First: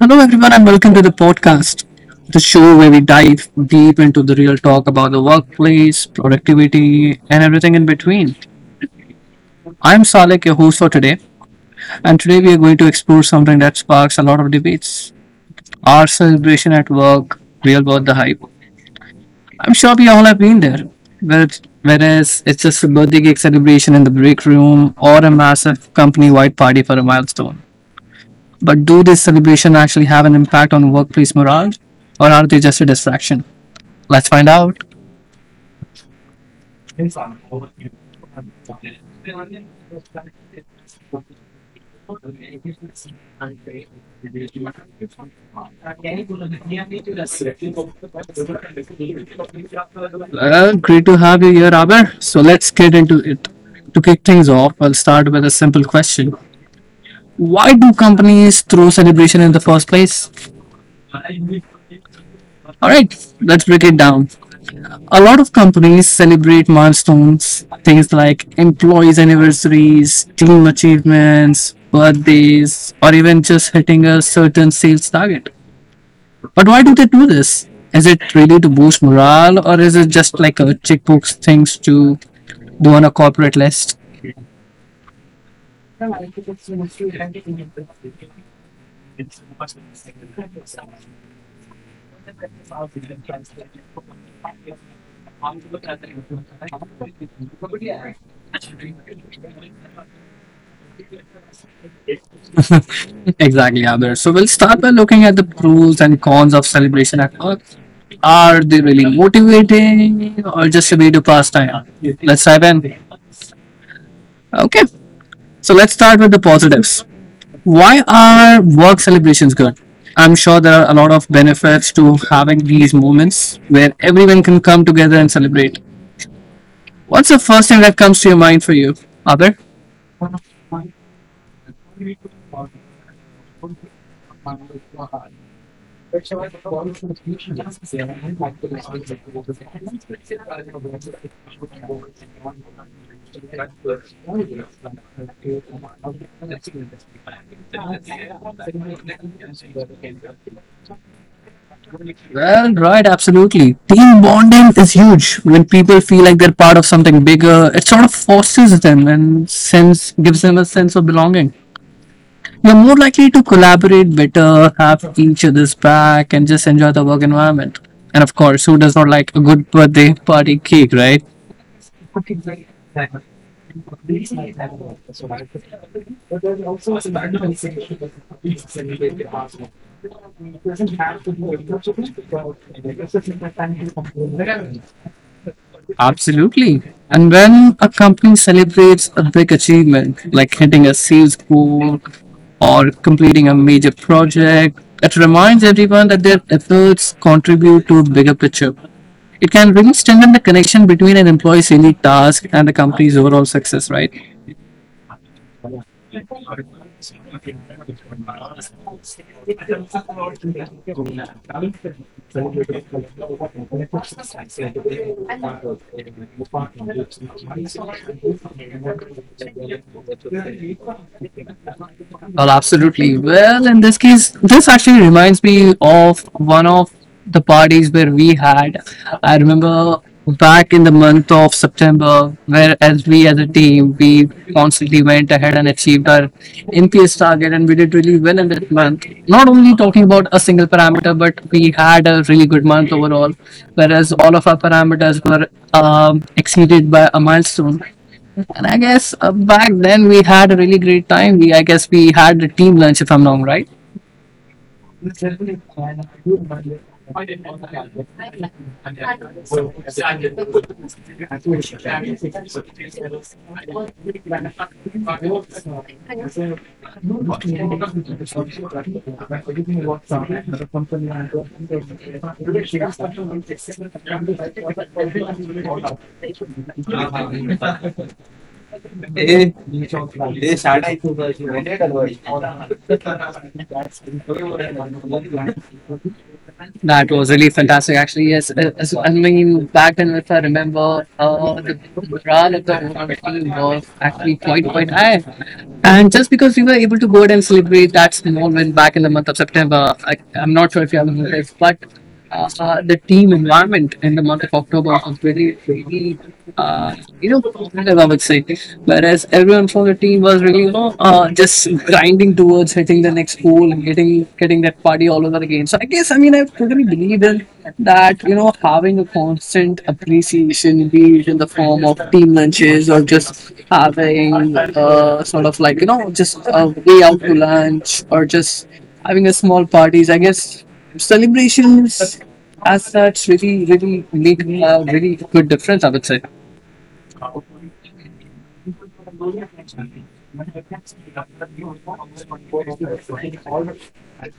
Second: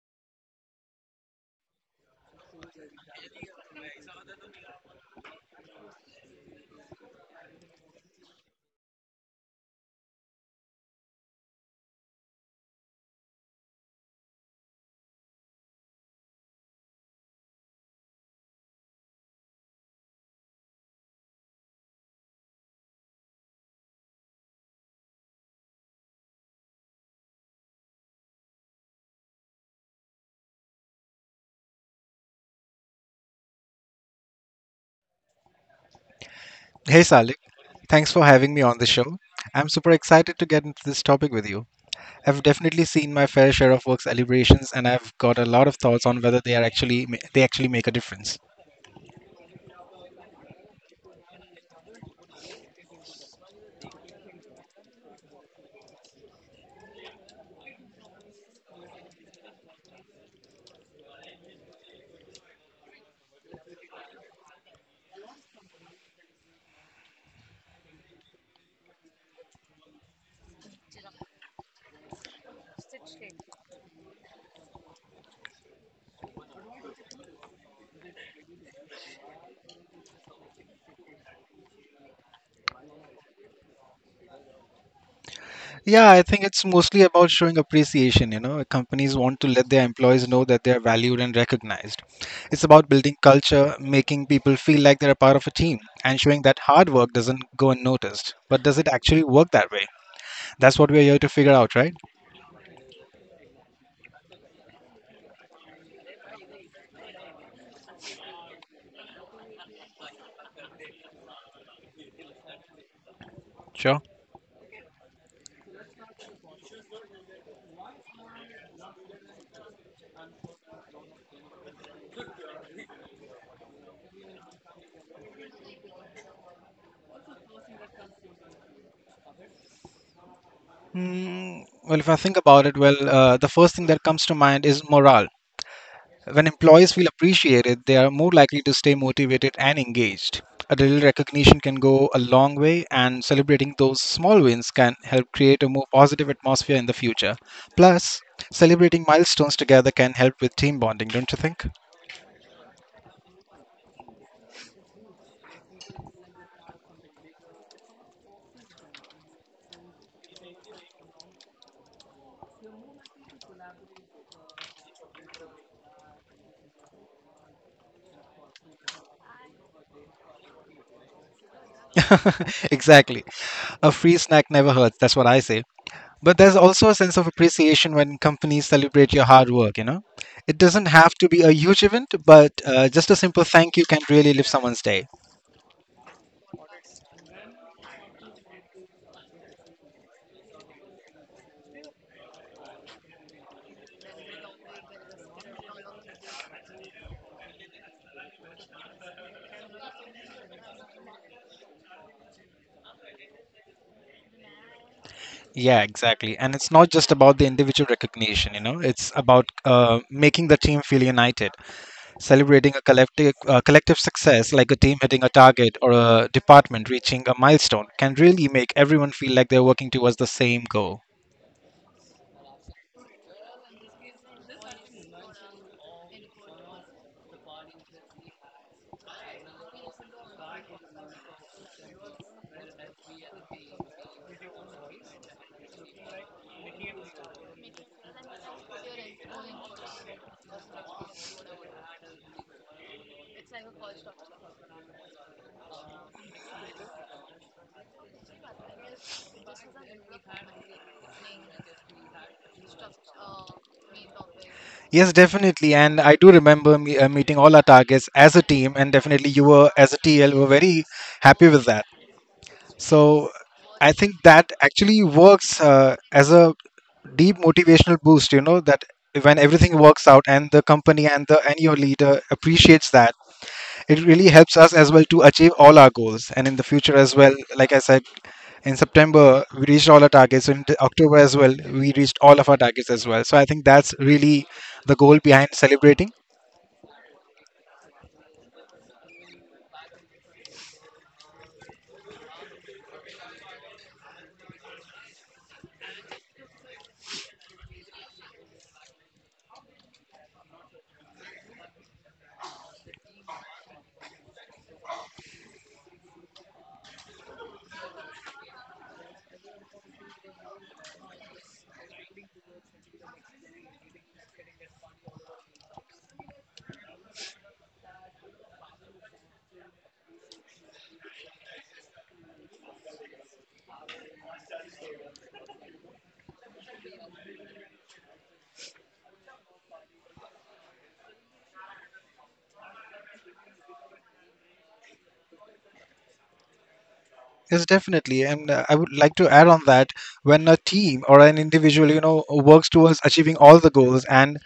Hello, everyone, and welcome to the podcast, the show where we dive deep into the real talk about the workplace, productivity, and everything in between. I'm Salek, your host for today, and today we are going to explore something that sparks a lot of debates our celebration at work, real world, the hype. I'm sure we all have been there, whereas it's just a birthday cake celebration in the break room or a massive company wide party for a milestone. But do these celebrations actually have an impact on workplace morale, or are they just a distraction? Let's find out. Hey Salik, thanks for having me on the show. I'm super excited to get into this topic with you. I've definitely seen my fair share of work celebrations and I've got a lot of thoughts on whether they actually make a Well, difference. great to have you here, Robert. So let's get into it. To kick things off, I'll start with a simple question. Why do companies throw celebration in the first place? All right, let's break it down. A lot of companies celebrate milestones, things like employees' anniversaries, team achievements, birthdays, or even just hitting a certain sales target. But why do they do this? Is it really to boost morale, or is it just like a checkbox things to do on a corporate list? Yeah, I think it's mostly about showing appreciation, you know. Companies want to let their employees know that they're valued and recognized. It's about building culture, making people feel like they're a part of a team and showing that hard work doesn't go unnoticed. But does it actually work that way? That's what we're here to figure out, right? Exactly, Abir. So we'll start by looking at the pros and cons of celebration at work. Are they really motivating, or just a way to pass time? Let's dive in. Sure. Okay. So let's start with the positives. Why are work celebrations good? I'm sure there are a lot of benefits to having these moments where everyone can come together and celebrate. What's the first thing that comes to your mind for you, Abir? Mm, well, if I think about it, well, the first thing that comes to mind is morale. When employees feel appreciated, they are more likely to stay motivated and engaged. A little recognition can go a long way, and celebrating those small wins can help create a more positive atmosphere in the future. Plus, celebrating milestones together can help with team bonding, don't you think? Well, right, absolutely. Team bonding is huge. When people feel like they're part of something bigger, it sort of forces them and sense gives them a sense of belonging. You're more likely to collaborate better, have each other's back, and just enjoy the work environment. And of course, who does not like a good birthday party cake, right? Exactly. A free snack never hurts, that's what I say. But there's also a sense of appreciation when companies celebrate your hard work, you know? It doesn't have to be a huge event, but just a simple thank you can really lift someone's day. Absolutely. And when a company celebrates a big achievement, like hitting a sales goal or completing a major project, it reminds everyone that their efforts contribute to a bigger picture. It can really strengthen the connection between an employee's daily task and the company's overall success, right? Yeah, exactly. And it's not just about the individual recognition, you know, it's about making the team feel united, celebrating a collective success like a team hitting a target or a department reaching a milestone can really make everyone feel like they're working towards the same goal. Well, absolutely. Well, in this case, this actually reminds me of one of the parties where we had. I remember back in the month of September, where as we as a team, we constantly went ahead and achieved our NPS target, and we did really well in that month. Not only talking about a single parameter, but we had a really good month overall, whereas all of our parameters were exceeded by a milestone. And I guess back then we had a really great time. I guess we had a team lunch, if I'm not wrong, right? Yes, definitely. And I do remember me, meeting all our targets as a team, and definitely you were, as a TL, were very happy with that. So I think that actually works as a deep motivational boost, you know, that when everything works out and the company and your leader appreciates that it really helps us as well to achieve all our goals and in the future as well, like I said, in September we reached all our targets. October as well, we reached all of our targets as well. So I think that's really the goal behind celebrating. That was really fantastic, actually. Yes, I mean, back then, if I remember, the morale of the whole team was actually quite high. And just because we were able to go ahead and celebrate that moment back in the month of September, I'm not sure if you have noticed, but the team environment in the month of October was really, uh, you know, competitive, I would say. Whereas everyone from the team was really, you know, just grinding towards hitting the next goal and getting that party all over again. So I guess, I mean, I totally believe in that you know having a constant appreciation be it in the form of team lunches or just having sort of like you know just a way out to lunch or just having a small parties I guess celebrations as such really really make a really good difference I would say. Yes, definitely. And I would like to add on that when a team or an individual, you know, works towards achieving all the goals and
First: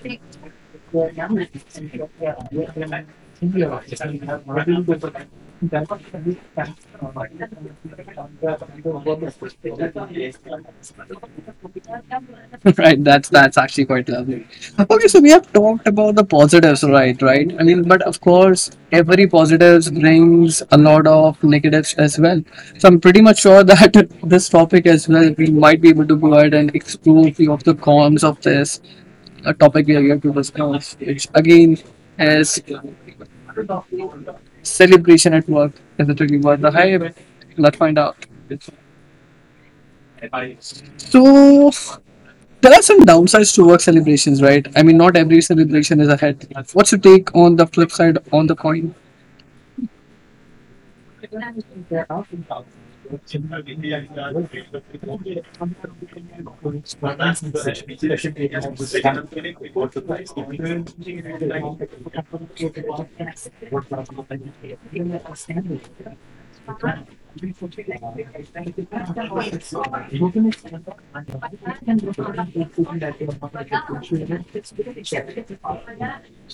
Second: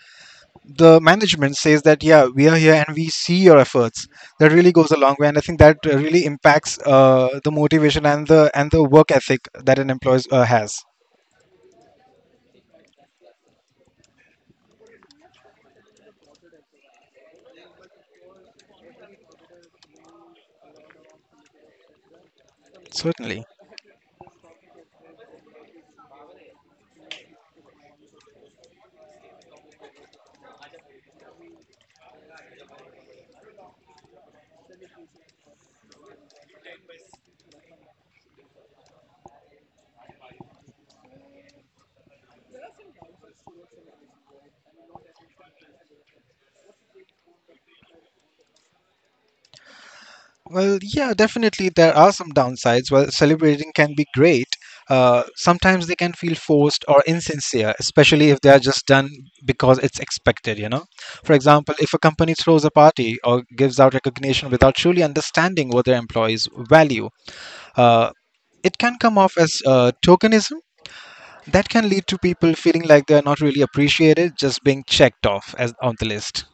the management says that, yeah, we are here and we see your efforts, that really goes a long way. And I think that really impacts the motivation and the work ethic that an employee has. Right, that's actually quite lovely. Okay, so we have talked about the positives, right? Right, I mean, but of course every positives brings a lot of negatives as well. So I'm pretty Certainly. much sure that this topic as well we might be able to go ahead and explore few of the cons of this topic we are here to discuss, which again is celebration at work. Is it really worth the hype? Let's find out. So there are some downsides to work celebrations, right? I mean, not every celebration is a hit. What's your take on the flip side on the coin? Well, yeah, definitely there are some downsides. While celebrating can be great, sometimes they can feel forced or insincere, especially if they are just done because it's expected, you know? For example, if a company throws a party or gives out recognition without truly understanding what their employees value, uh, it can come off as tokenism. That can lead to people feeling like they're not really appreciated, just being checked off as on the list.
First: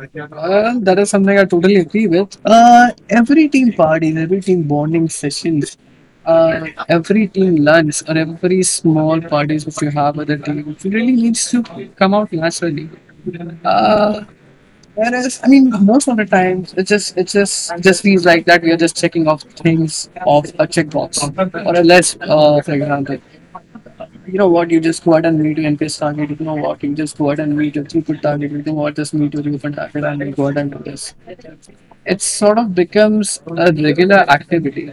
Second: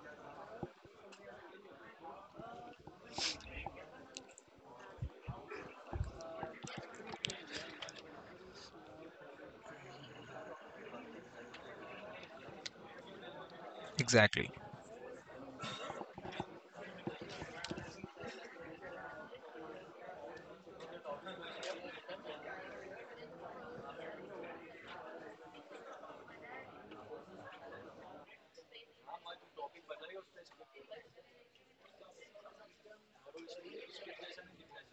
That is something I totally agree with. Every team parties, every team bonding sessions, every team lunch, or every small parties which you have with the team, it really needs to come out naturally. Uh, Exactly. whereas, I mean, most of the times, it just feels like that we are just checking off things off a checkbox or a list, for example. You know what, you just go out and meet your NPS target, you know what, you just go out and meet your throughput target, you know what, just meet your throughput target and you go out and do this. It sort of becomes a regular activity,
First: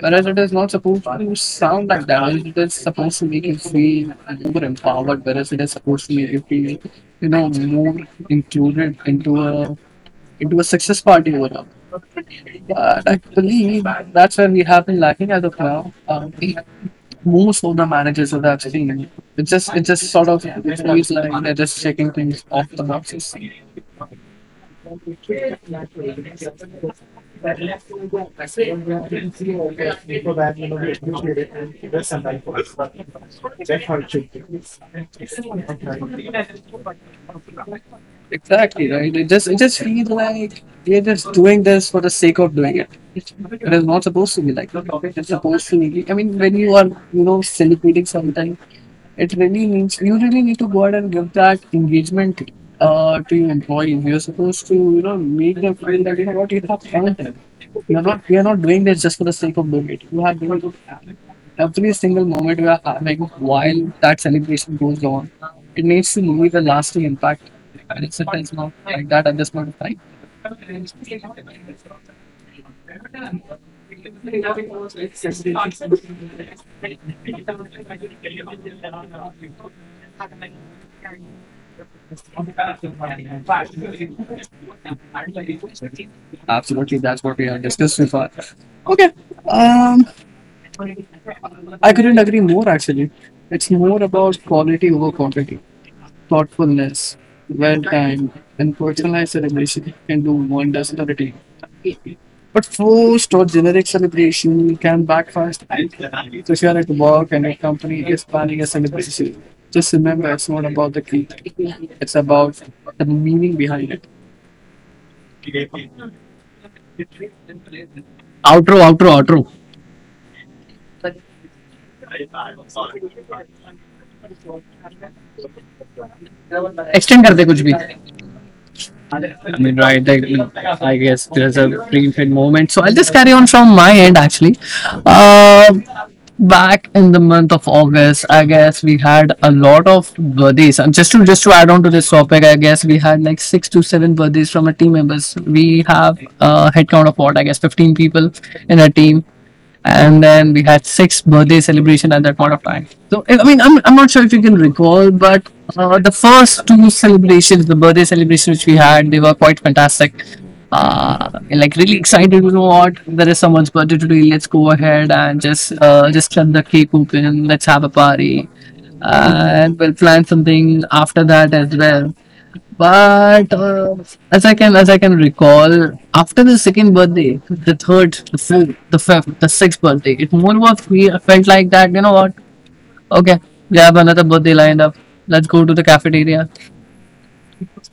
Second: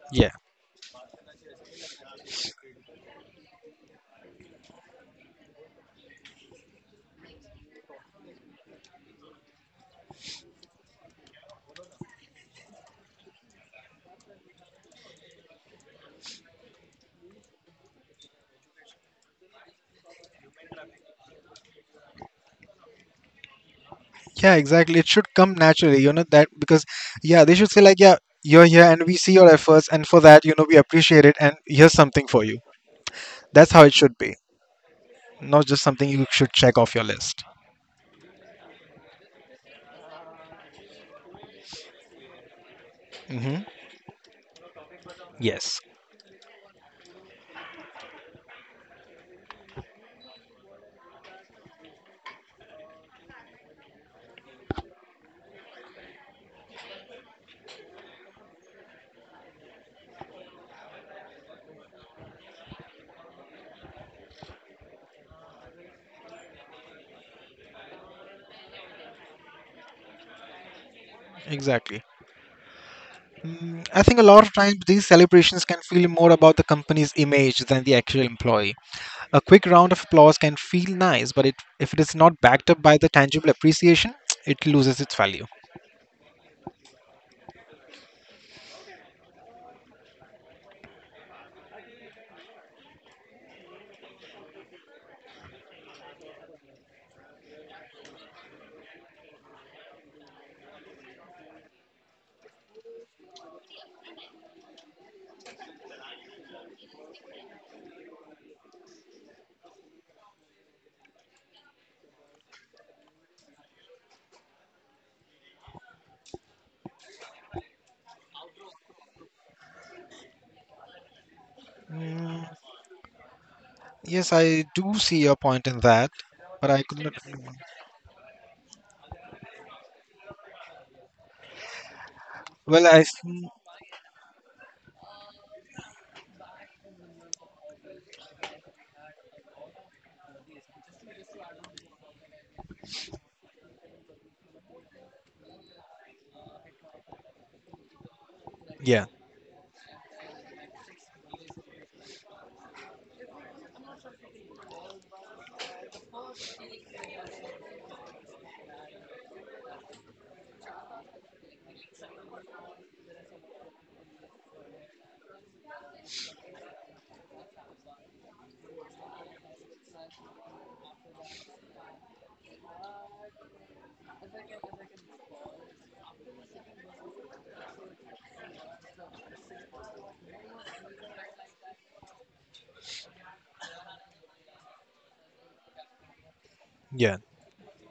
whereas Yeah. it is not supposed to sound like that. It is supposed to make you feel more empowered, whereas it is supposed to make you feel, you know, more included into a success party overall. But I believe that's where we have been lacking as of now. Most of the managers that I've seen, it just sort of it feels like they're just checking things off the boxes. Yeah, exactly. It should come naturally, you know, that because, yeah, they should say, like, yeah, you're here and we see your efforts, and for that, you know, we appreciate it, and here's something for you. That's how it should be, not just something you should check off your list. Exactly right. It just feels like they're just doing this for the sake of doing it. It Hmm. is not supposed to be like that. It's supposed to Yes, be. I mean, when you are you know celebrating something, it really needs you really need to go out and give that engagement to your employees. You're supposed to you know make them feel that you know what you have earned it. You're not We are not doing this just for the sake of doing it. You have doing it every single moment we are having while that celebration goes on, it needs to leave a lasting impact. And if it is not like that at this point of time, exactly. Mm, I think a lot of times these celebrations can feel more about the company's image than the actual employee. A quick round of applause can feel nice, if it is not backed up by the tangible appreciation, it loses its value. absolutely that's what we have discussed so far. Okay, um, I couldn't agree more actually. It's more about quality over quantity, thoughtfulness, well time and personalized celebration can do wonders for the team. But forced or generic celebration can backfire. So if you are at work and your company is planning a celebration, just remember it's not about the cake. It's about the meaning behind it. Outro outro outro Yes, I do see your point in that, but I could not. Extend कर दे कुछ भी I mean, right? I guess there's a pre-fed moment. So Well, I'll I just carry on think, from my end actually. Uh, back in the month of August, I guess we had a lot of birthdays. And just to add on to this topic, I guess we had like six to seven birthdays from our team members. We have a headcount of what I guess 15 people in our yeah, team, and then we had six birthday celebration at that point of time. So I mean, I'm not sure if you can recall, but the first two celebrations, the birthday celebrations which we had, they were quite fantastic. Like really excited, you know what? There is someone's birthday today. Let's go ahead and just cut the cake open. Let's have a party, and we'll plan something after that as well. But as I can recall, after the second birthday, the third, the fourth, the fifth, the sixth birthday, it more was we felt like that. You know what? Okay, we have another birthday lined up. Let's go to the cafeteria, yeah,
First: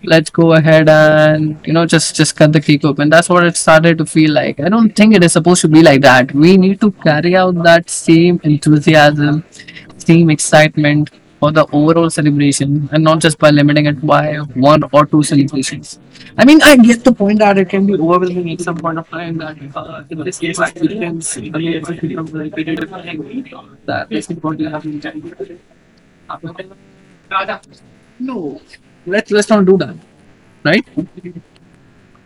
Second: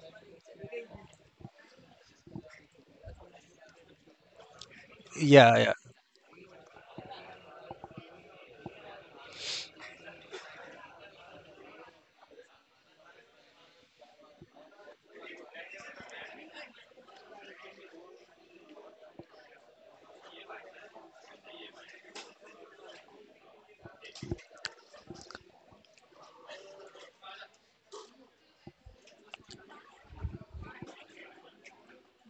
let's go ahead and you know just cut the cake open. That's what it started to feel like. I don't think it is yeah, supposed to yeah, be like that. We need to carry out that same enthusiasm, same excitement for the overall celebration and not just by limiting it by one or two celebrations. I mean, I get the point that it can that basically what you have in mind. Let's not do that, right?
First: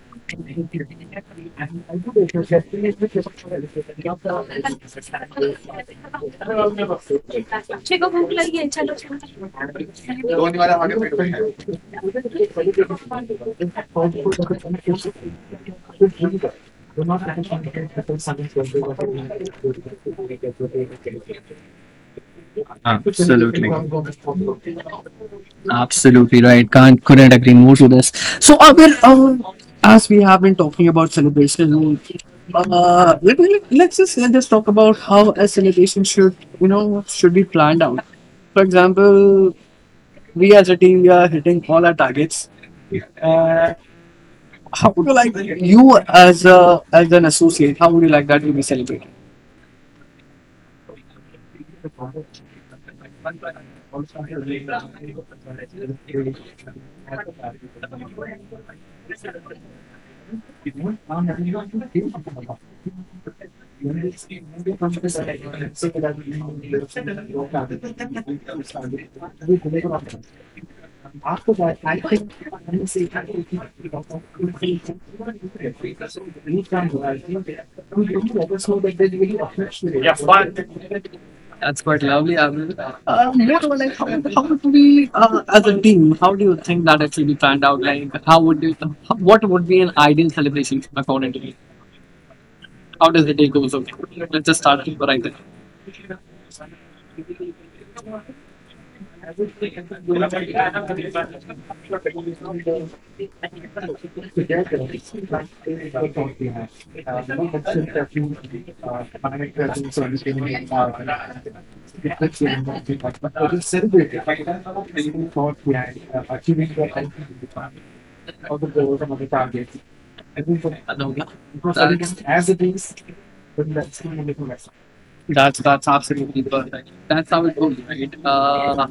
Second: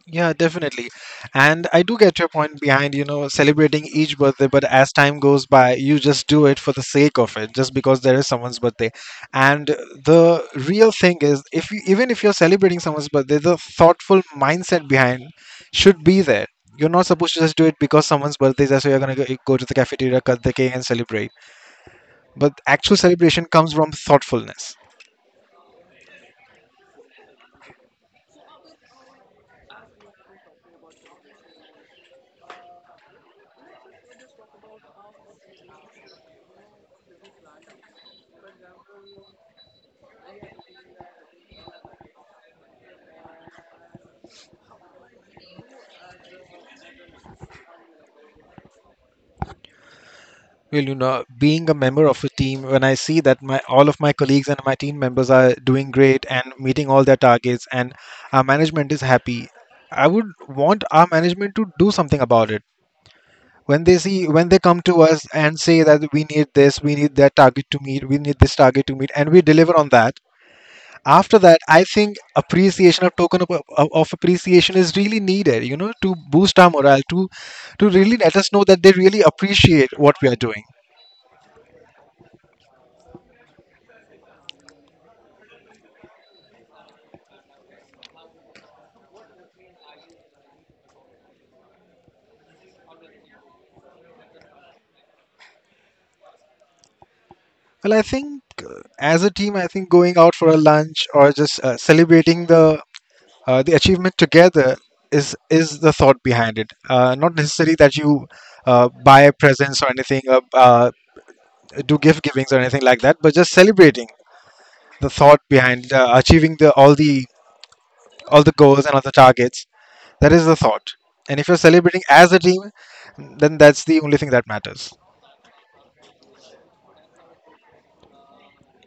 yeah, definitely. And I do get your point behind, you know, celebrating each birthday, but as time goes by, you just do it for the sake of it, just because there is someone's birthday. And the real thing is, if you, even if you're celebrating someone's birthday, the thoughtful mindset behind should be there. You're not supposed to just do it because someone's birthday is there, so you're go to the cafeteria, cut the cake, and celebrate. But actual celebration comes from thoughtfulness. Absolutely right. Can't couldn't agree more to this. So, as we have been talking about celebration, let me, let's just talk about how a celebration should you know should be planned out. For example, we as a team we are hitting all our targets. How would you like you as a as an associate? How would you like that to be celebrated? Well, you know, being a member of a team, when I see that my all of my colleagues and my team members are doing great and meeting all their targets, and our management is happy, I would want our management to do something about it. When they come to us and say that we need this, we need that target to meet, we need this target to meet, and we deliver on that. After that, I think appreciation of token of appreciation is really needed. You know, to boost our morale, to really let us know that they really appreciate what we are doing. That's quite lovely. I mean, more or like how would we, as a team, how do you think that it should be planned out? Like, how would you, what would be an ideal celebration according to you? How does the day goes okay? Let's just start with right there. Well, I think as a team, I think going out for a lunch or just celebrating the achievement together is the thought behind it. Not necessarily that you buy presents or anything, do gift givings or anything like that, but just celebrating the thought behind achieving the all the goals and all the targets. That is the thought. Alhamdulillah. And if you're celebrating as a team, then that's the only thing that matters. That's absolutely perfect. That's how it goes, right? Uh,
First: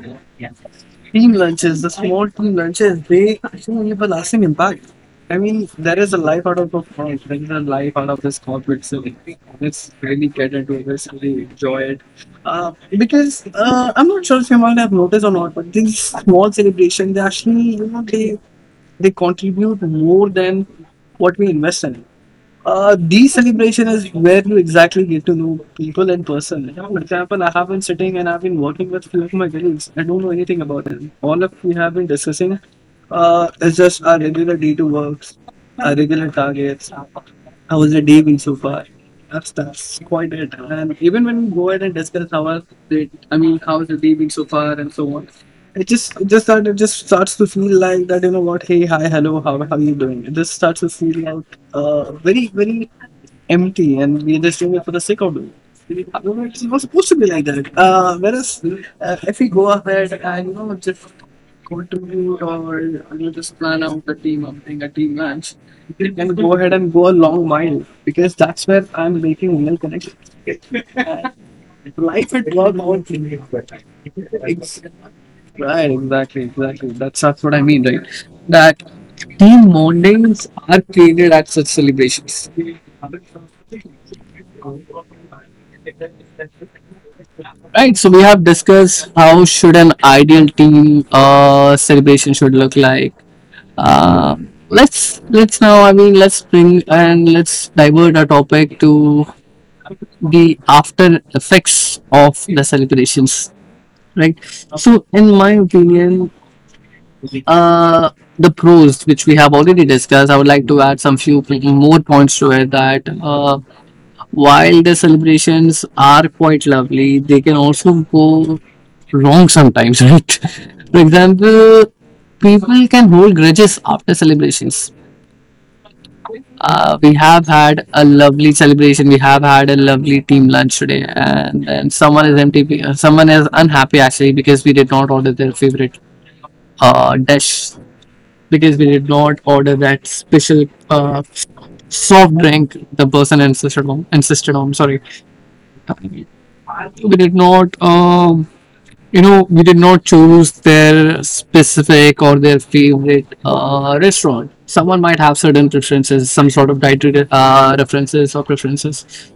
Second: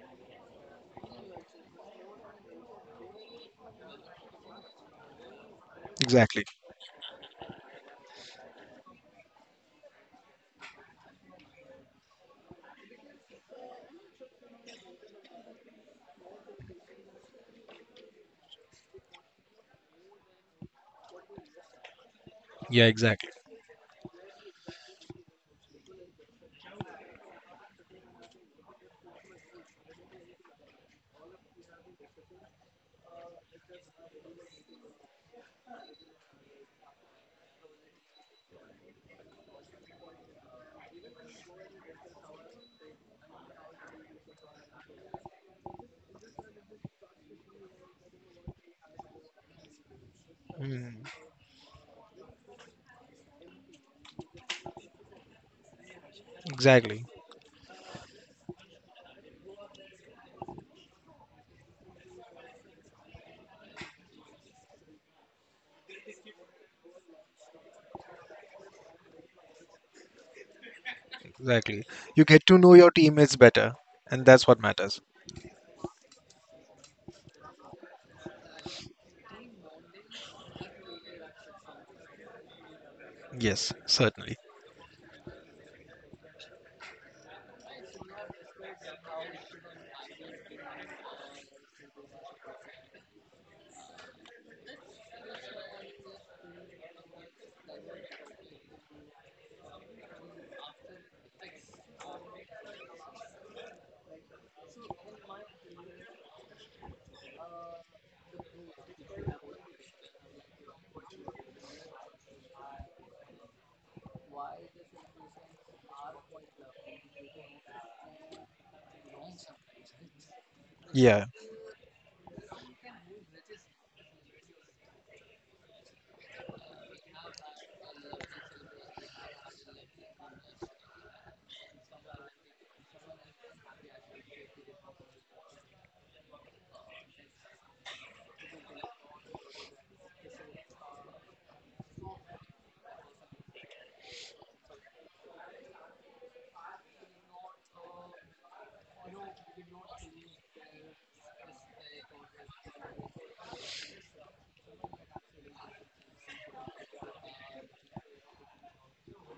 Team lunches, the small team lunches, they actually have a lasting impact. I mean, there is a Exactly. life out of a farm, there is a life out of this corporate setting. Let's really get into it, let's really enjoy it. Because I'm not sure if you might have noticed or not, but these small celebrations, they actually, you know, they contribute more than what we invest in. Yeah. The Exactly. celebration is where you exactly get to know people in person. You know, for example, I have been sitting and I've been working with few of my colleagues. I don't know anything about them. All of we have been discussing is just our regular day-to-works, our regular targets. How was your day been so far? That's quite it. And even when we go ahead and discuss how our day, I mean, how's your day been so far and so on. It just starts to feel like that you know what? Hey, hi, hello, how you doing? It just starts to Mm, feel like very very empty, and we're just doing it for the sake of doing. It. However, it's not exactly. supposed to be like that. Whereas if we go ahead and you know just go to or you know, just plan out the team up, doing a team lunch you can go ahead and go a long mile because that's where I'm making real connections. Exactly. And You life get at to know work, your teammates better, and that's what ex- matters. right? Exactly, exactly. That's what I mean, right? That team mornings are created at such celebrations. Yes, certainly. Right, so we have discussed how should an ideal team celebration should look like. Um let's let's now, I mean, let's bring and let's divert our topic to the after effects of the celebrations. Right, so in my opinion, uh the pros which we have already discussed, I would like to add some few more points to it. That while the celebrations are quite lovely, they can also go wrong sometimes. Right, for Yeah. example, people can hold grudges after celebrations. We have had a lovely celebration. We have had a lovely team lunch today, and then someone is MTP. Someone is unhappy actually because we did not order their favorite dish, because we did not order that special uh, soft drink the person insisted on. Insisted on. Sorry, we did not. You know, we did not choose their specific or their favorite restaurant. Someone might have certain preferences, some sort of dietary references or preferences.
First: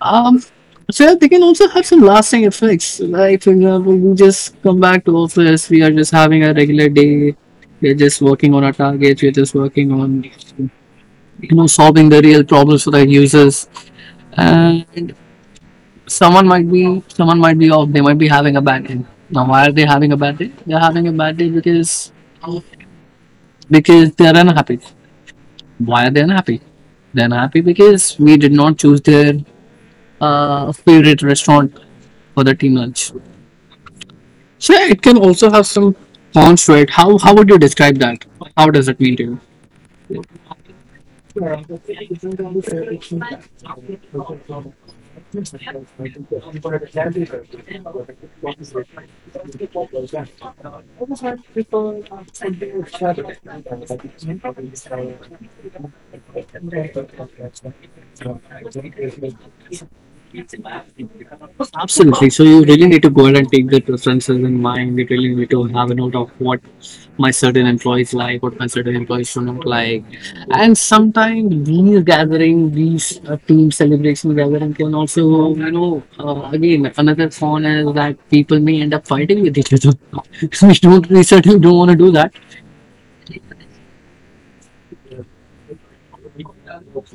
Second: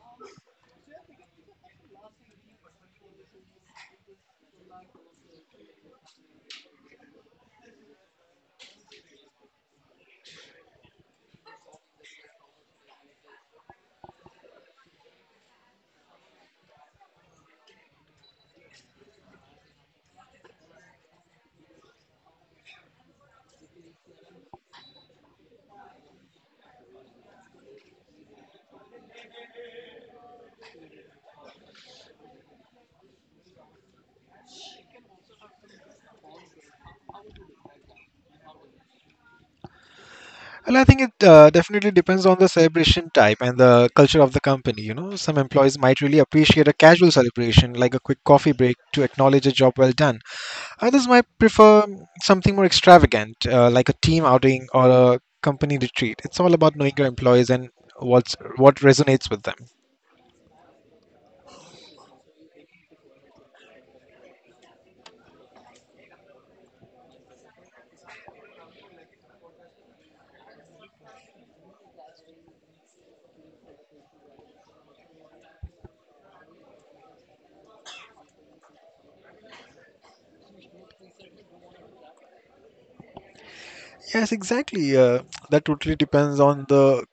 Um, so they can also have some lasting effects. Like, for example, we just come back to office, we are just having a regular day, we're just working on our targets, we're just working on, you know, solving the real problems for the users. And someone might be off, they might be having a bad day. Now, why are they having a bad day? They're having a bad day because they're unhappy. Why are they unhappy? They're unhappy because we did not choose their favorite restaurant for the team lunch. So yeah, it can also have some cons to it. How would you describe that? How does it mean to you? Well, I think it definitely depends on the celebration type and the culture of the company. You know, some employees might really appreciate a casual celebration, like a quick coffee break to acknowledge a job well done. Others might prefer something more extravagant, like a team outing or a company retreat. It's all about knowing your employees and what resonates with them. Absolutely. So you really need to go ahead and take the preferences in mind. You really need to have a note of what my certain employees like, what my certain employees do not like. And sometimes these gathering, these team celebration gathering can also, you know, again, another con is that people may end up fighting with each other. We certainly don't want to do that. Yes, exactly. That totally depends on the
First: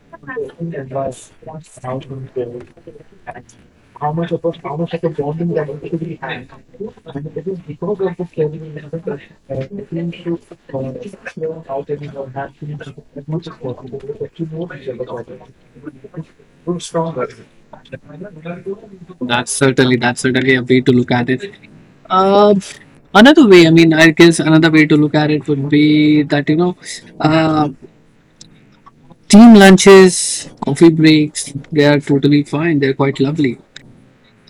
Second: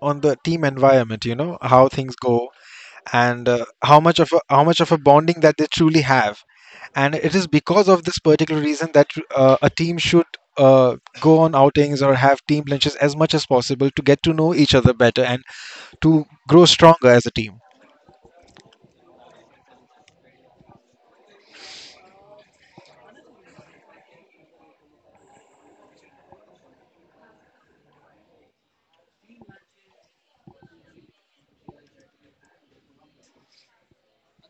team environment, you know, how things go and how much of a bonding that they truly have. And it is because of this particular reason that a team should go on outings or have team lunches as much as possible to get to know each other better and to grow stronger as a team. That's certainly a way to look at it. Uh, another way, I mean, I guess another way to look at it would be that, you know, uh, team lunches, coffee breaks, they are totally fine. They're quite lovely.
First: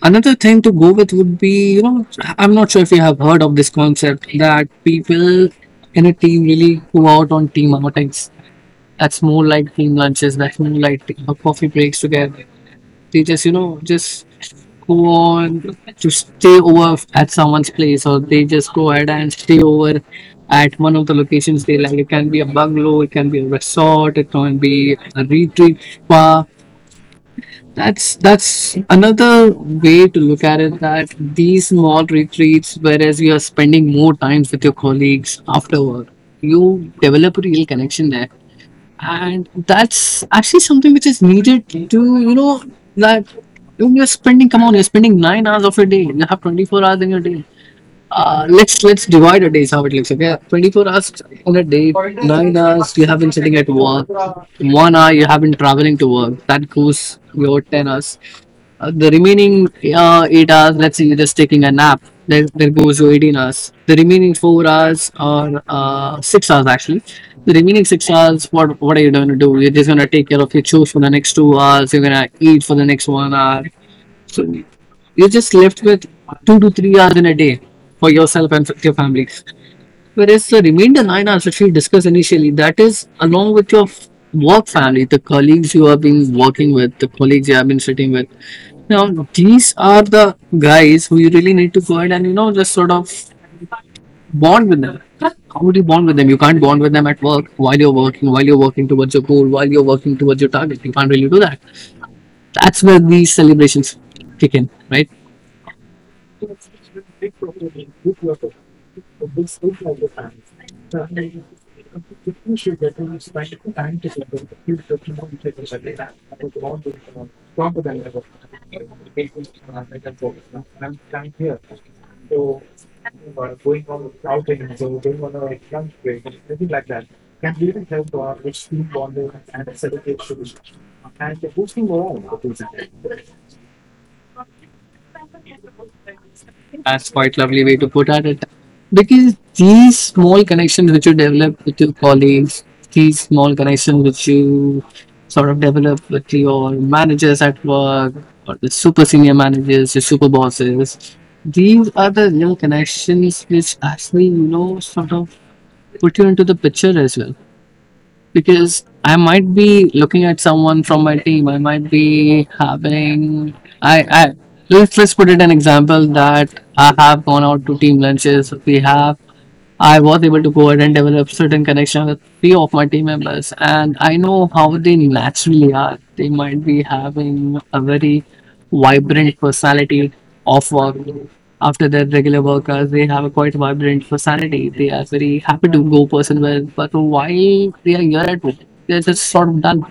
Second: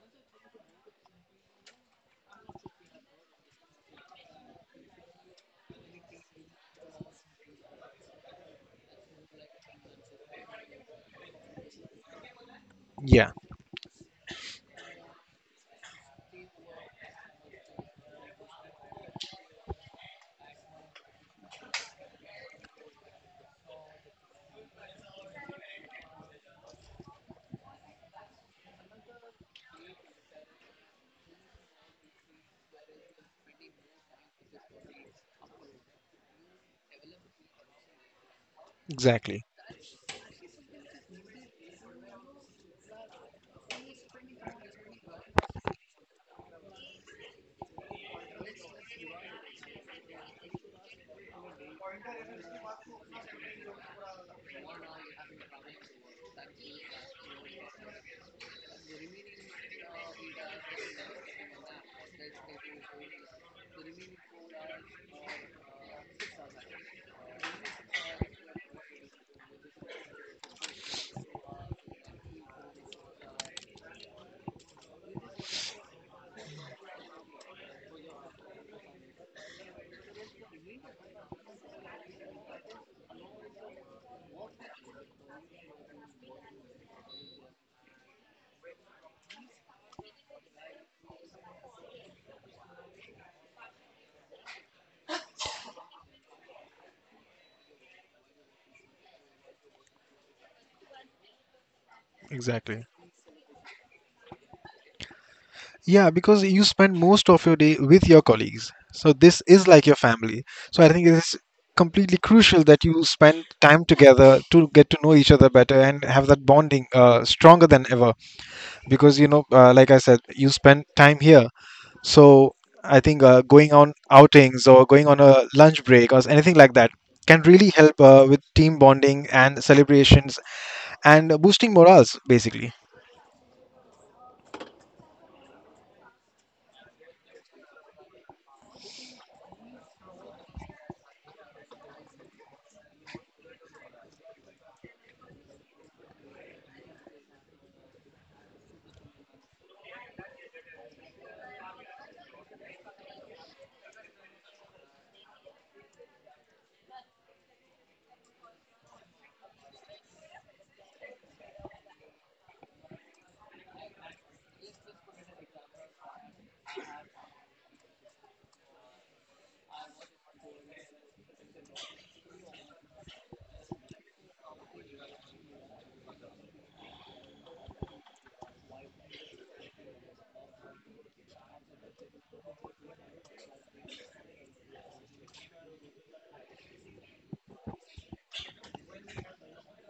Another thing to go with would be, you know, I'm not sure if you have heard of this concept that people in a team really go out on team outings. That's more like team lunches, that's more like coffee breaks together. They Yeah, just, you know, just go on to stay over at someone's place, or they just go ahead and stay over at one of the locations they like. It can be a bungalow, it can be a resort, it can be a retreat spa. That's another way to look at it. That these small retreats, whereas you are spending more times with your colleagues after work, you develop a real connection there, exactly. and that's actually something which is needed to, you know, that when you're spending, come on, you're spending 9 hours of your day. You have 24 hours in your day. Let's divide a day is how it looks, okay? 24 hours in a day, 9 hours you have been sitting at work, 1 hour you have been traveling to work. That goes your 10 hours. The remaining 8 hours, let's say you're just taking a nap, there goes your 18 hours. The remaining 4 hours, or 6 hours actually, the remaining 6 hours, what are you going to do? You're just going to take care of your chores for the next 2 hours. You're going to eat for the next 1 hour. So you're just left with 2 to 3 hours in a day for yourself and for your family. Whereas the remainder 9 hours, which we discussed initially, that is along with your work family, the colleagues you have been working with, the colleagues you have been sitting with, now, these are the guys who you really need to go ahead and, you know, just sort of bond with them. How would you bond with them? You can't bond with them at work while you're working towards your goal, while you're working towards your target. You can't really do that. That's Exactly. where these celebrations kick in, right? Yeah, because you spend most of your day with your colleagues. So this is like your family. So I think it is completely crucial that you spend time together to get to know each other better and have that bonding stronger than ever. Because you know, like I said, you spend time here. So I think going on outings or going on a lunch break or anything like that can really help with team bonding and celebrations and boosting morals, basically. That's quite lovely way to put at it. Because these small connections which you develop with your colleagues, these small connections which you sort of develop with your managers at work, or the super senior managers, your super bosses, these are the real connections which actually, you know, sort of put you into the picture as well, because I might be looking at someone from my team. I might be having I let's put it an example that I have gone out to team lunches. We have I was able to go ahead and develop certain connection with few of my team members, and I know how they naturally are. They might be having a very vibrant personality off work. After their regular work hours, they have a quite vibrant personality. They are very happy to go person well, but while they are here at work, they're just sort of done.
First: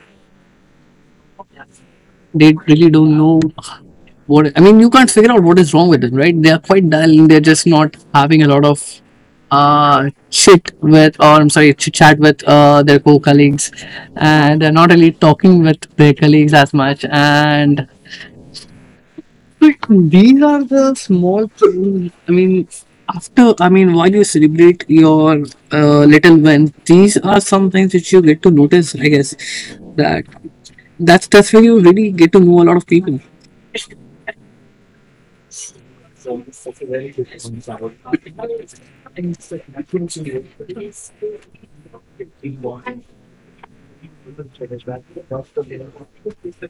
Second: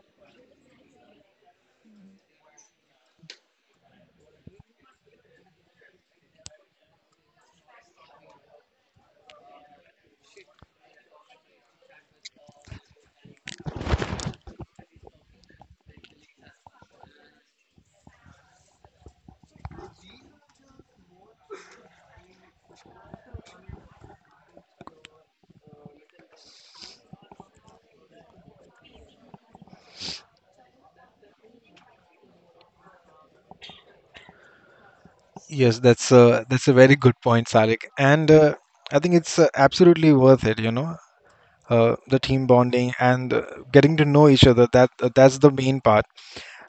They really don't know what I mean. You can't figure out what is wrong with them, right? They are quite dull. They're just not having a lot of sit with, or I'm sorry, to chat with their co colleagues. And they're not really talking with their colleagues as much. And these are the small things. I mean, after, I mean, while you celebrate your little wins, these are some things which you get to notice, I guess. That that's where you really get to know a lot of people. Yes, that's a very good point, Salik. And I think it's absolutely worth it, you know, the team bonding and getting to know each other. That's the main part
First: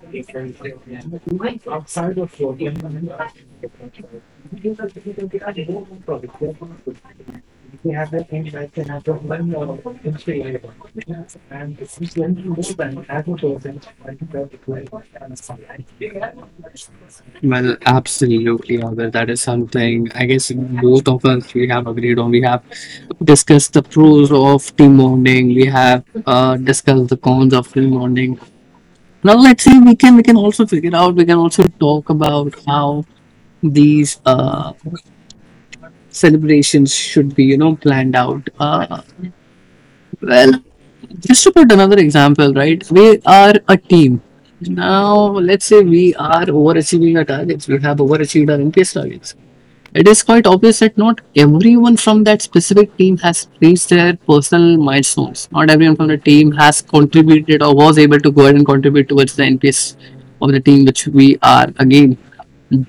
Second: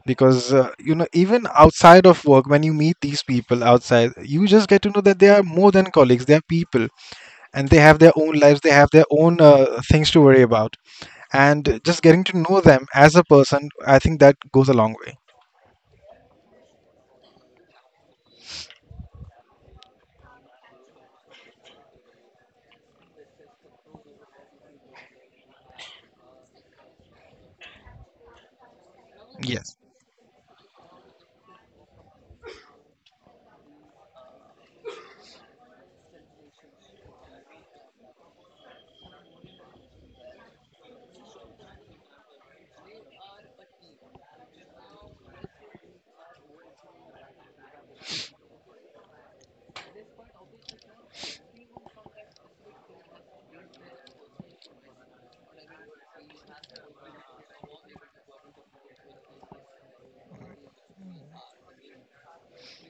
because you know, even outside of work, when you meet these people outside, you just get to know that they are more than colleagues. They are people, and they have their own lives. They have their own things to worry about. And just getting to know them as a person, I think that goes a long way. Well, absolutely, Albert. That is something I guess both of us we have agreed on. We have discussed the pros of team bonding. We have discussed the cons of team bonding. Now let's Yes. see. We can also figure out. We can also talk about how these celebrations should be, you know, planned out. Well, just to put another example, right? We are a team. Now, let's say we are overachieving our targets. We have overachieved our MPS targets. It is quite obvious that not everyone from that specific team has reached their personal milestones. Not everyone from the team has contributed or was able to go ahead and contribute towards the NPS of the team, which we are again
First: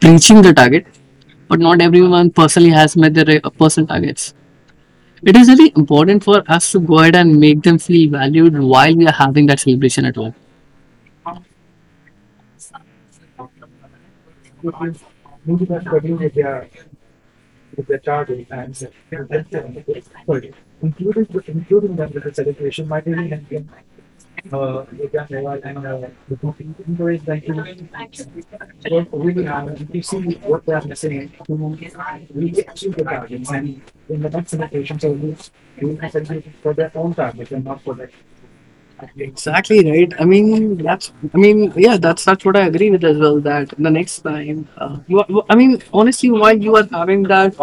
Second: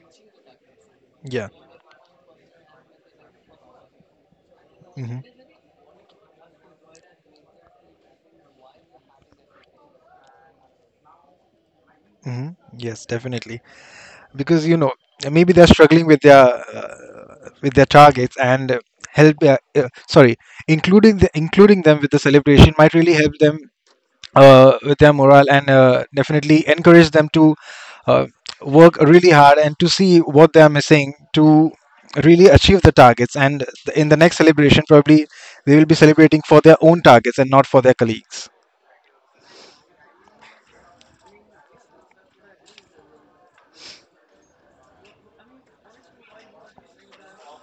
breaching the target. Yeah. But not everyone personally has met their personal targets. It Hmm. is really important for us to go ahead and make them feel valued while we are having that celebration at work. Hmm. Yes, definitely. Because you know, maybe they're struggling with their targets and help sorry including including them with the celebration might really help them with their morale and definitely encourage them to uh, work really hard and to see what they are missing to really achieve the targets, and in the next celebration probably they will be celebrating for their own targets and not for their colleagues. Exactly right. I mean, that's. I mean, yeah, that's what I agree with as well. That the next time, you. Are, I mean, honestly, while you are having that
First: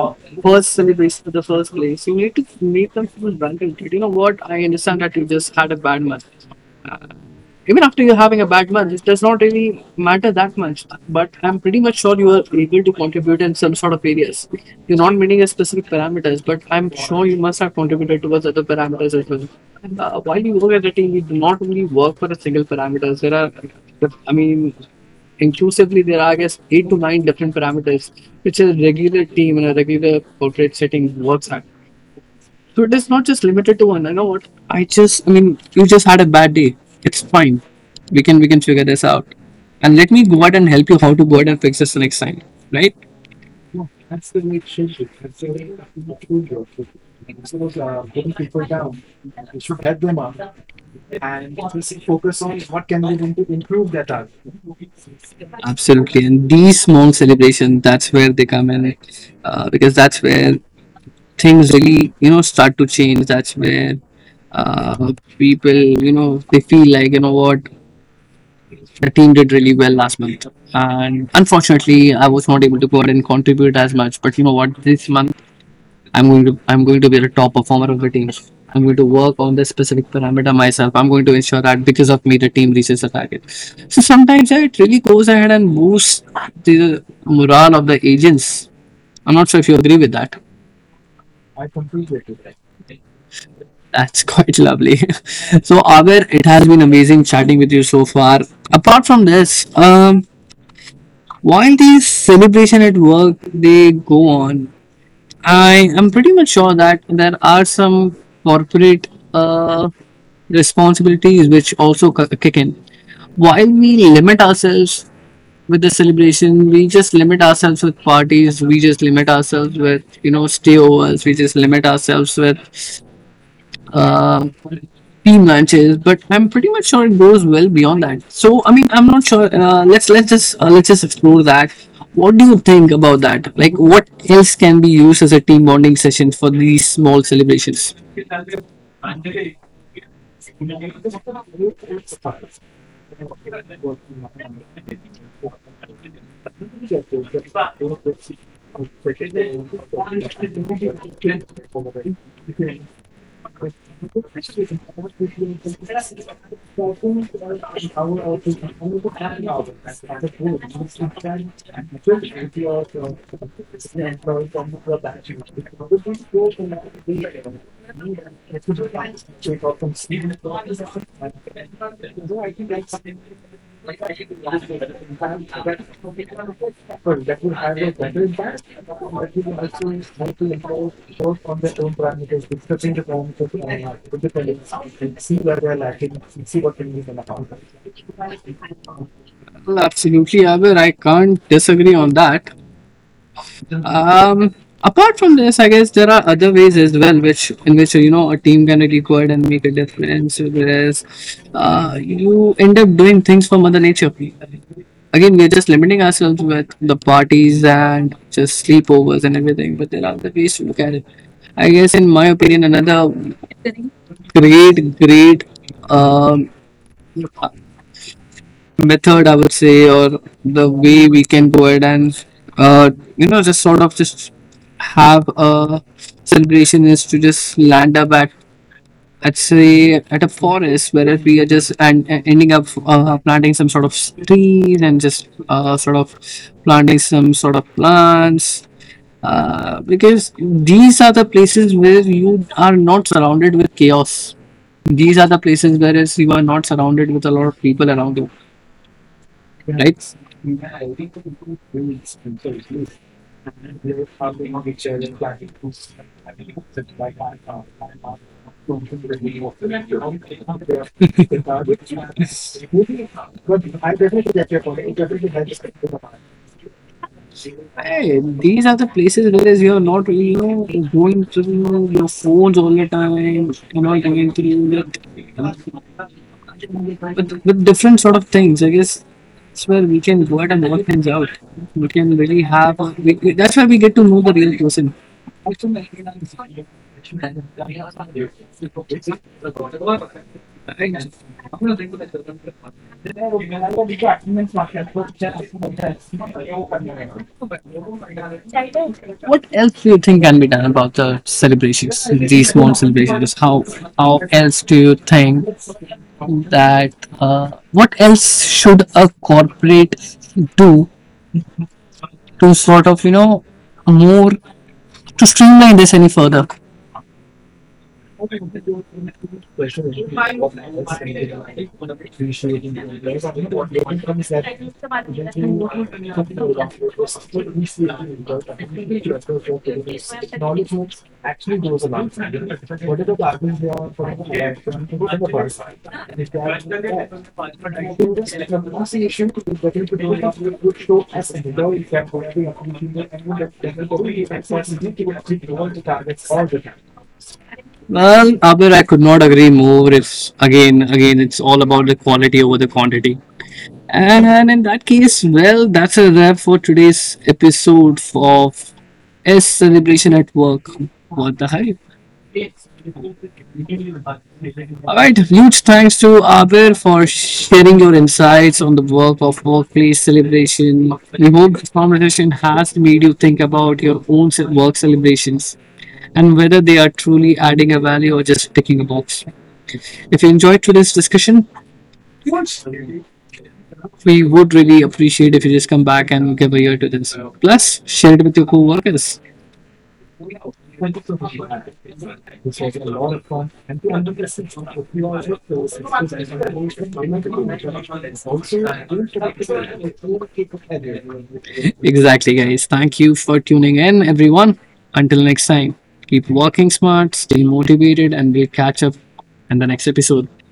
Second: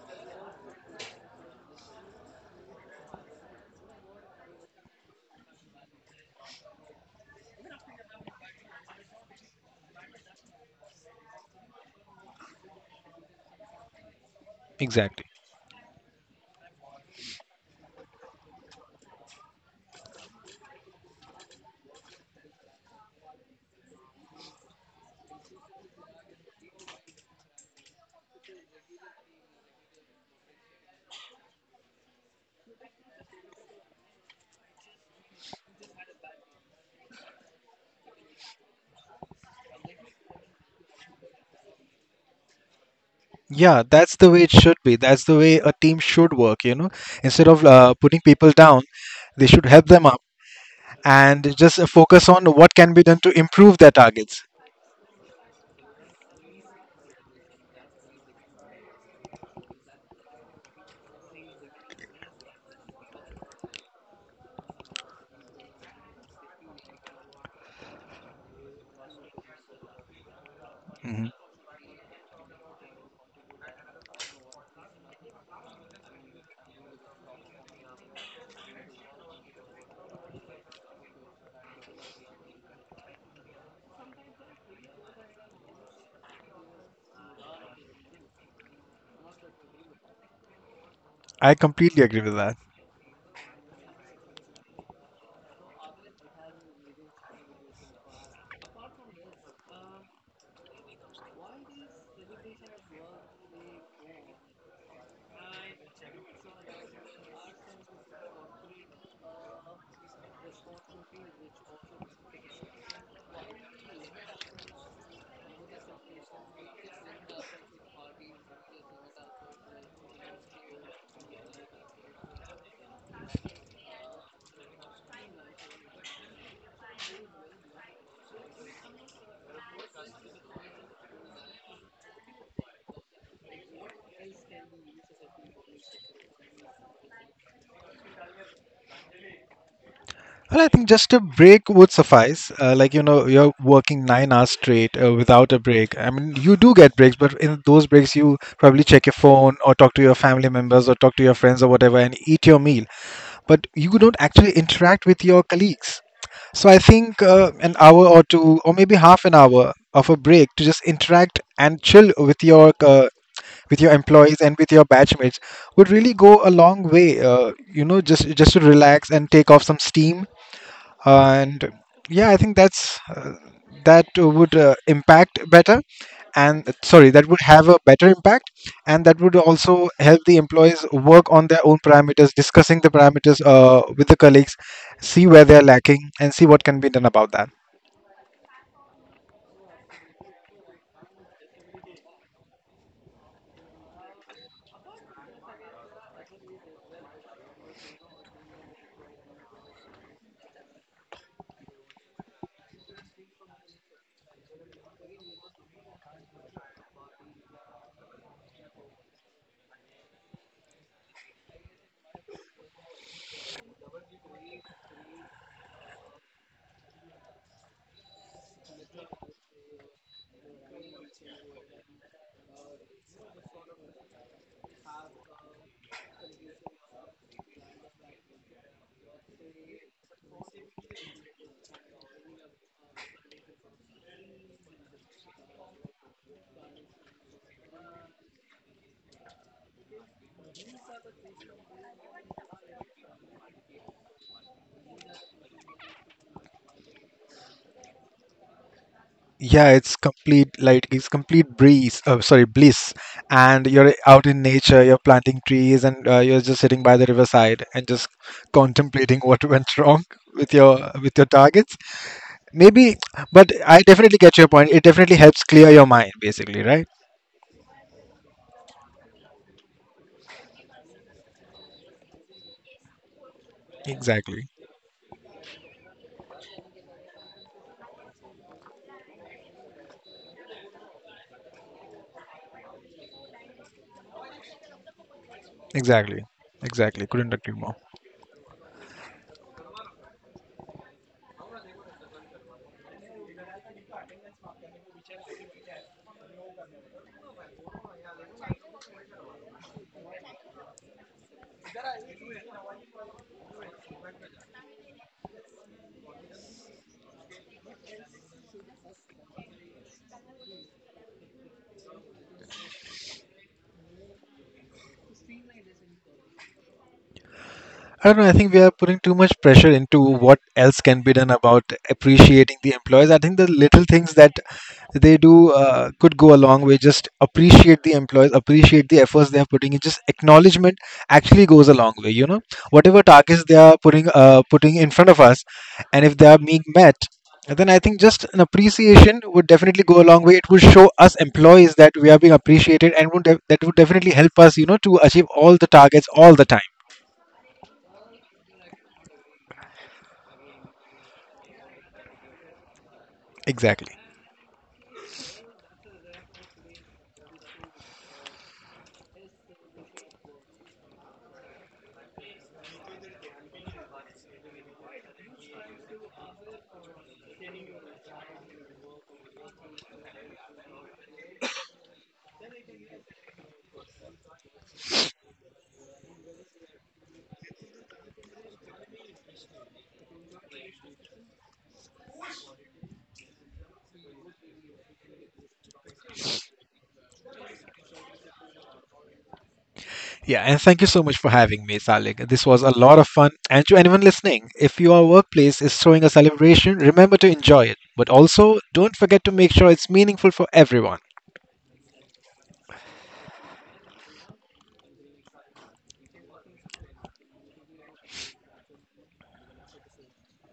first celebration for the first place, you need to make them feel validated. You know what? I understand that you just had a bad month. Uh, Even after you're having a bad month, it does not really matter that much. But I'm pretty much sure you are able to contribute in some sort of areas. You're not Exactly. meeting a specific parameters, but I'm sure you must have contributed towards other parameters as well. And while you work as a team, you do not only work for a single parameters. There are, I mean, inclusively there are I guess 8 to 9 different parameters which a regular team in a regular portrait setting works at. So it is not just limited to one. I know what I just, I mean, you just had a bad day. It's fine. We can figure this out. And let me go out and help you how to go out and fix this the next time, right? Yeah, that's the way it should be. That's the way a team should work, you know. Instead of putting people down, they should help them up and just focus on what can be done to improve their targets. Absolutely, and these small celebrations, that's where they come in, because that's where things really, you know, start to change. That's where uh, people, you know, they feel like, you know what, the team did really well last month, and Mhm. unfortunately I was not able to go out and contribute as much. But you know what, this month I'm going to be the top performer of the team. I'm going to work on the specific parameter myself. I'm going to ensure that because of me the team reaches the target. So sometimes, yeah, it really goes ahead and boosts the morale of the agents. I'm not sure if you agree with that. I completely agree with that. That's quite lovely. So, Abir, it has been amazing chatting with you so far. Apart from this, while these celebration at work they go on, I am pretty much sure that there are some corporate responsibilities which also kick in. While we limit ourselves with the celebration, we just limit ourselves with parties. We just limit ourselves with, you know, stayovers. We just limit ourselves with um team lunches, but I'm pretty much sure it goes well beyond that. So I mean, I'm not sure. Let's just let's just explore that. What do you think about that? Like, what else can be used as a team bonding session for these small celebrations? Well, I think just a break would suffice. Like, you know, you're working 9 hours straight without a break. I mean, you do get breaks, but in those breaks, you probably check your phone or talk to your family members or talk to your friends or whatever and eat your meal. But you don't actually interact with your colleagues. So I think an hour or two, or maybe half an hour of a break to just interact and chill with your employees and with your batchmates would really go a long way. You know, just to relax and take off some steam. And yeah, I think that would impact better, and sorry, that would have a better impact. And that would also help the employees work on their own parameters, discussing the parameters with the colleagues, see where they're lacking and see what can be done about that. Well, absolutely, Abir. I can't disagree on that. Um, apart from this, I guess there are other ways as well, which in which, you know, a team can be required and make a difference. Whereas, you end up doing things for Mother Nature. Again, we're just limiting ourselves with the parties and just sleepovers and everything. But there are other ways to look at it. I guess, in my opinion, another great um, method, I would say, or the way we can go ahead and uh, you know, just sort of just have a celebration is to just land up at, let's say, at a forest where we are just and ending up planting some sort of trees and just sort of planting some sort of plants, because these are the places where you are not surrounded with chaos. These are the places whereas you are not surrounded with a lot of people around you, right? It's complete breeze sorry bliss. And you're out in nature, you're planting trees and you're just sitting by the riverside and just contemplating what went wrong with your targets. Maybe, but I definitely get your point. It definitely helps clear your mind, basically, right? Hey, these are the places where is you're not really, you know, going through your phones all the time, you're not going Exactly. through with, with different sort of things. I guess that's where we can go out and work things out. We can really have, that's where we get to know the real person. Exactly. Exactly. Couldn't agree more. What else do you think can be done about the celebrations, these small celebrations? How else do you think that, what else should a corporate do to sort of, you know, more to streamline this any further? I don't know. I think we are putting too much pressure into what else can be done about appreciating the employees. I think the little things that they do could go a long way. Just appreciate the employees, appreciate the efforts they are putting in. Just acknowledgement actually goes a long way. You know, whatever targets they are putting in front of us, and if they are being met, then I think just an appreciation would definitely go a long way. It would show us employees that we are being appreciated, and that would definitely help us, you know, to achieve all the targets all the time. Well, Abir, I could not agree more. If again, it's all about the quality over the quantity. Exactly. And in that case, well, that's a wrap for today's episode of S Celebration at Work. What the hype? Alright, huge thanks to Abir for sharing your insights on the work of workplace celebration. We hope this conversation has made you think about your own work celebrations and whether they are truly adding a value or just ticking a box. If you enjoyed today's discussion, we would really appreciate if you just come back and give a ear to this. Plus, share it with your co-workers. Yeah, and thank you so much for having me, Salik. This was a lot of fun. And to anyone listening, if your workplace is throwing a celebration, remember to enjoy it. But also, don't forget to make sure it's meaningful for everyone. Exactly, guys. Thank you for tuning in, everyone. Until next time, keep working smart, stay motivated, and we'll catch up in the next episode.